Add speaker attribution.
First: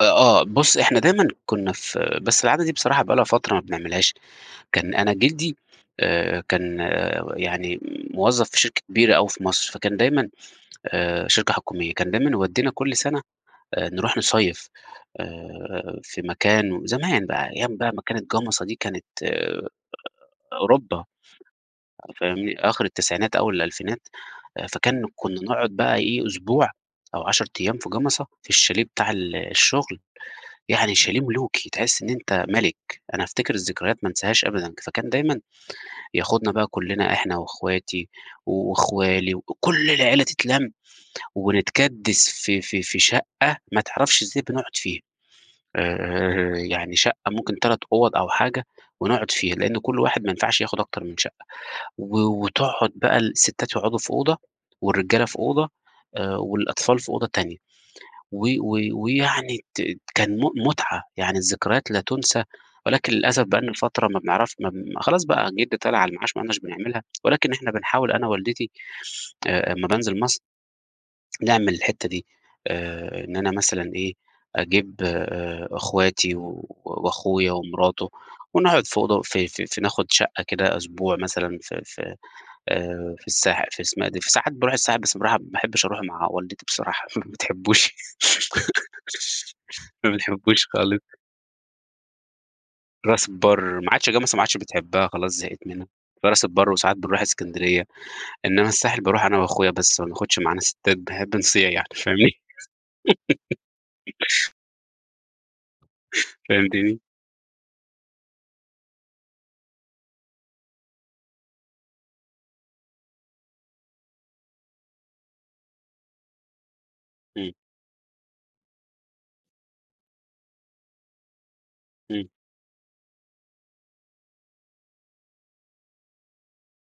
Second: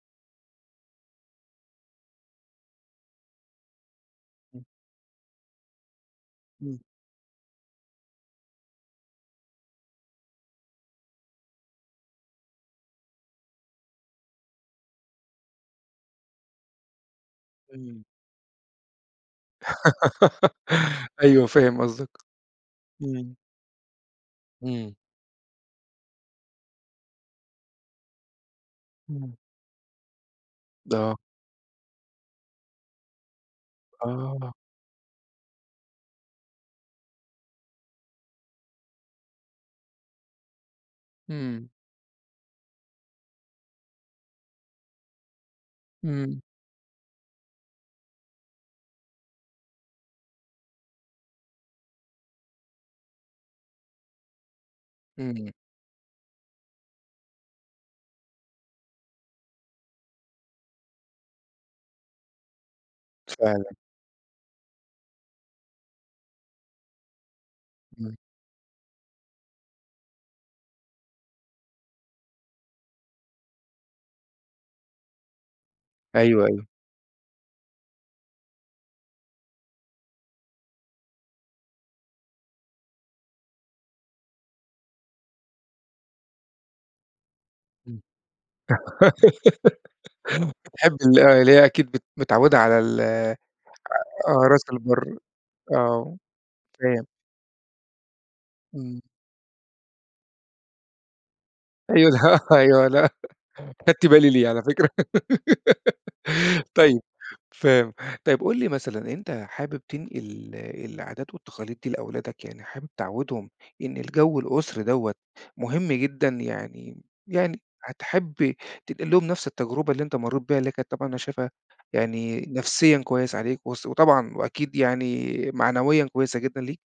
Speaker 1: آه، آه، بُصّ إحنا دايمًا كنا في بس العادة دي بصراحة بقى لها فترة ما بنعملهاش،
Speaker 2: [unintelligible]
Speaker 1: كان أنا جدي آآ،
Speaker 2: إمم.
Speaker 1: كان يعني موظف في شركة كبيرة أوي في مصر فكان دايمًا آآ، شركة حكومية كان دايمًا يودينا كل سنة آآ، نروْح نصيّف آآ في مكان زمان بقى أيام بقى ما
Speaker 2: إمم.
Speaker 1: كانت جَمَصة دي كانت آآ، أوروبا
Speaker 2: أيوه فاهم قصدك،
Speaker 1: فاهمني؟ آخر التسعينات
Speaker 2: إمم.
Speaker 1: أوّل الألفينات
Speaker 2: إمم.
Speaker 1: فكان كُنا نقعد بقى إيه أسبوع أو 10 أيام في جَمَصة في الشاليه بتاع ال
Speaker 2: إمم.
Speaker 1: الشغل، يعني
Speaker 2: آه.
Speaker 1: الشاليه ملوْكي تحس إن أنت ملك، أنا أفتكر الذكريات ما انساهاش
Speaker 2: آه.
Speaker 1: أبدًا، فكان دايمًا يأخذنا بقى كلنا إحنا وأخواتي وأخوالي وكل العائلة تتْلَم
Speaker 2: إمم.
Speaker 1: ونتْكدّس في في في شقة ما تعرفش إزاي بنقعد فيها
Speaker 2: إمم.
Speaker 1: آآ، يعني شقة ممكن 3 أوض أو حاجة ونقعد فيها، لأنه كل واحد ما ينفعش يأخد أكتر من شقة و وتقعد بقى الستات يقعدوا في أوضة والرجالة في
Speaker 2: إمم.
Speaker 1: أوضة آآ، والأطفال في أوضة تانية، و و ويعني ت كان م مُتعة يعني الذكريات لا تُنسى، ولكن للأسف بقى إن
Speaker 2: فعلًا.
Speaker 1: الفترة ما بنعرف م خلاص بقى جدي طلع على المعاش ما عدناش بنعملها، ولكن إحنا بنحاول
Speaker 2: إمم.
Speaker 1: أنا ووالدتي آآ، أما بأنزل مصر نعمل الحتة دي آآ، إن أنا مثلًا إيه أجيب آآ، أخواتي
Speaker 2: أيوه، أيوه.
Speaker 1: وأخويا ومراته ونقعد في أوضة في في في ناخد شقة كده أسبوع مثلًا في في آآ، في الساحل في اسمها إيه دي في ساحل ساعات باروْح الساحل بس باروحها ما باحبش أروْح مع والدتي بصراحة ما بتحبوش
Speaker 2: إمم،
Speaker 1: ما بتحبوش
Speaker 2: بتحب
Speaker 1: خالص.
Speaker 2: ال اللي هي أكيد بت متعودة على ال
Speaker 1: راس
Speaker 2: آآ،
Speaker 1: البَر ما عادش جَمَصة ما
Speaker 2: آه
Speaker 1: عادش
Speaker 2: راس
Speaker 1: بتحبها
Speaker 2: البَر،
Speaker 1: خلاص زهقِت منها،
Speaker 2: آه
Speaker 1: فراس البَر وساعات
Speaker 2: فاهم.
Speaker 1: بنروْح إسكندرية، إنما
Speaker 2: إمم.
Speaker 1: الساحل باروْح أنا وأخويا بس ما بناخدش معنا ستّات بنحب نصِيعْ يعني
Speaker 2: أيوه ال
Speaker 1: فاهمني؟
Speaker 2: أيوه لأ خدت بالي ليها على فكرة
Speaker 1: فهمتيني؟
Speaker 2: طيب فاهم، طيب قُل لي مثلًا أنت حابب تنقل العادات والتقاليد دي لأولادك يعني حابب تعودهم إن الجو الأسري دوّة مهم جدًا، يعني
Speaker 1: إمم.
Speaker 2: يعني هتحب تنقل لهم نفس التجربة اللي أنت مرِّت بيها اللي كانت طبعًا أنا شايفها
Speaker 1: إمم.
Speaker 2: يعني نفسيًا كويس عليك، وس وطبعًا وأكيد يعني معنويًا كويسة جدًا ليك؟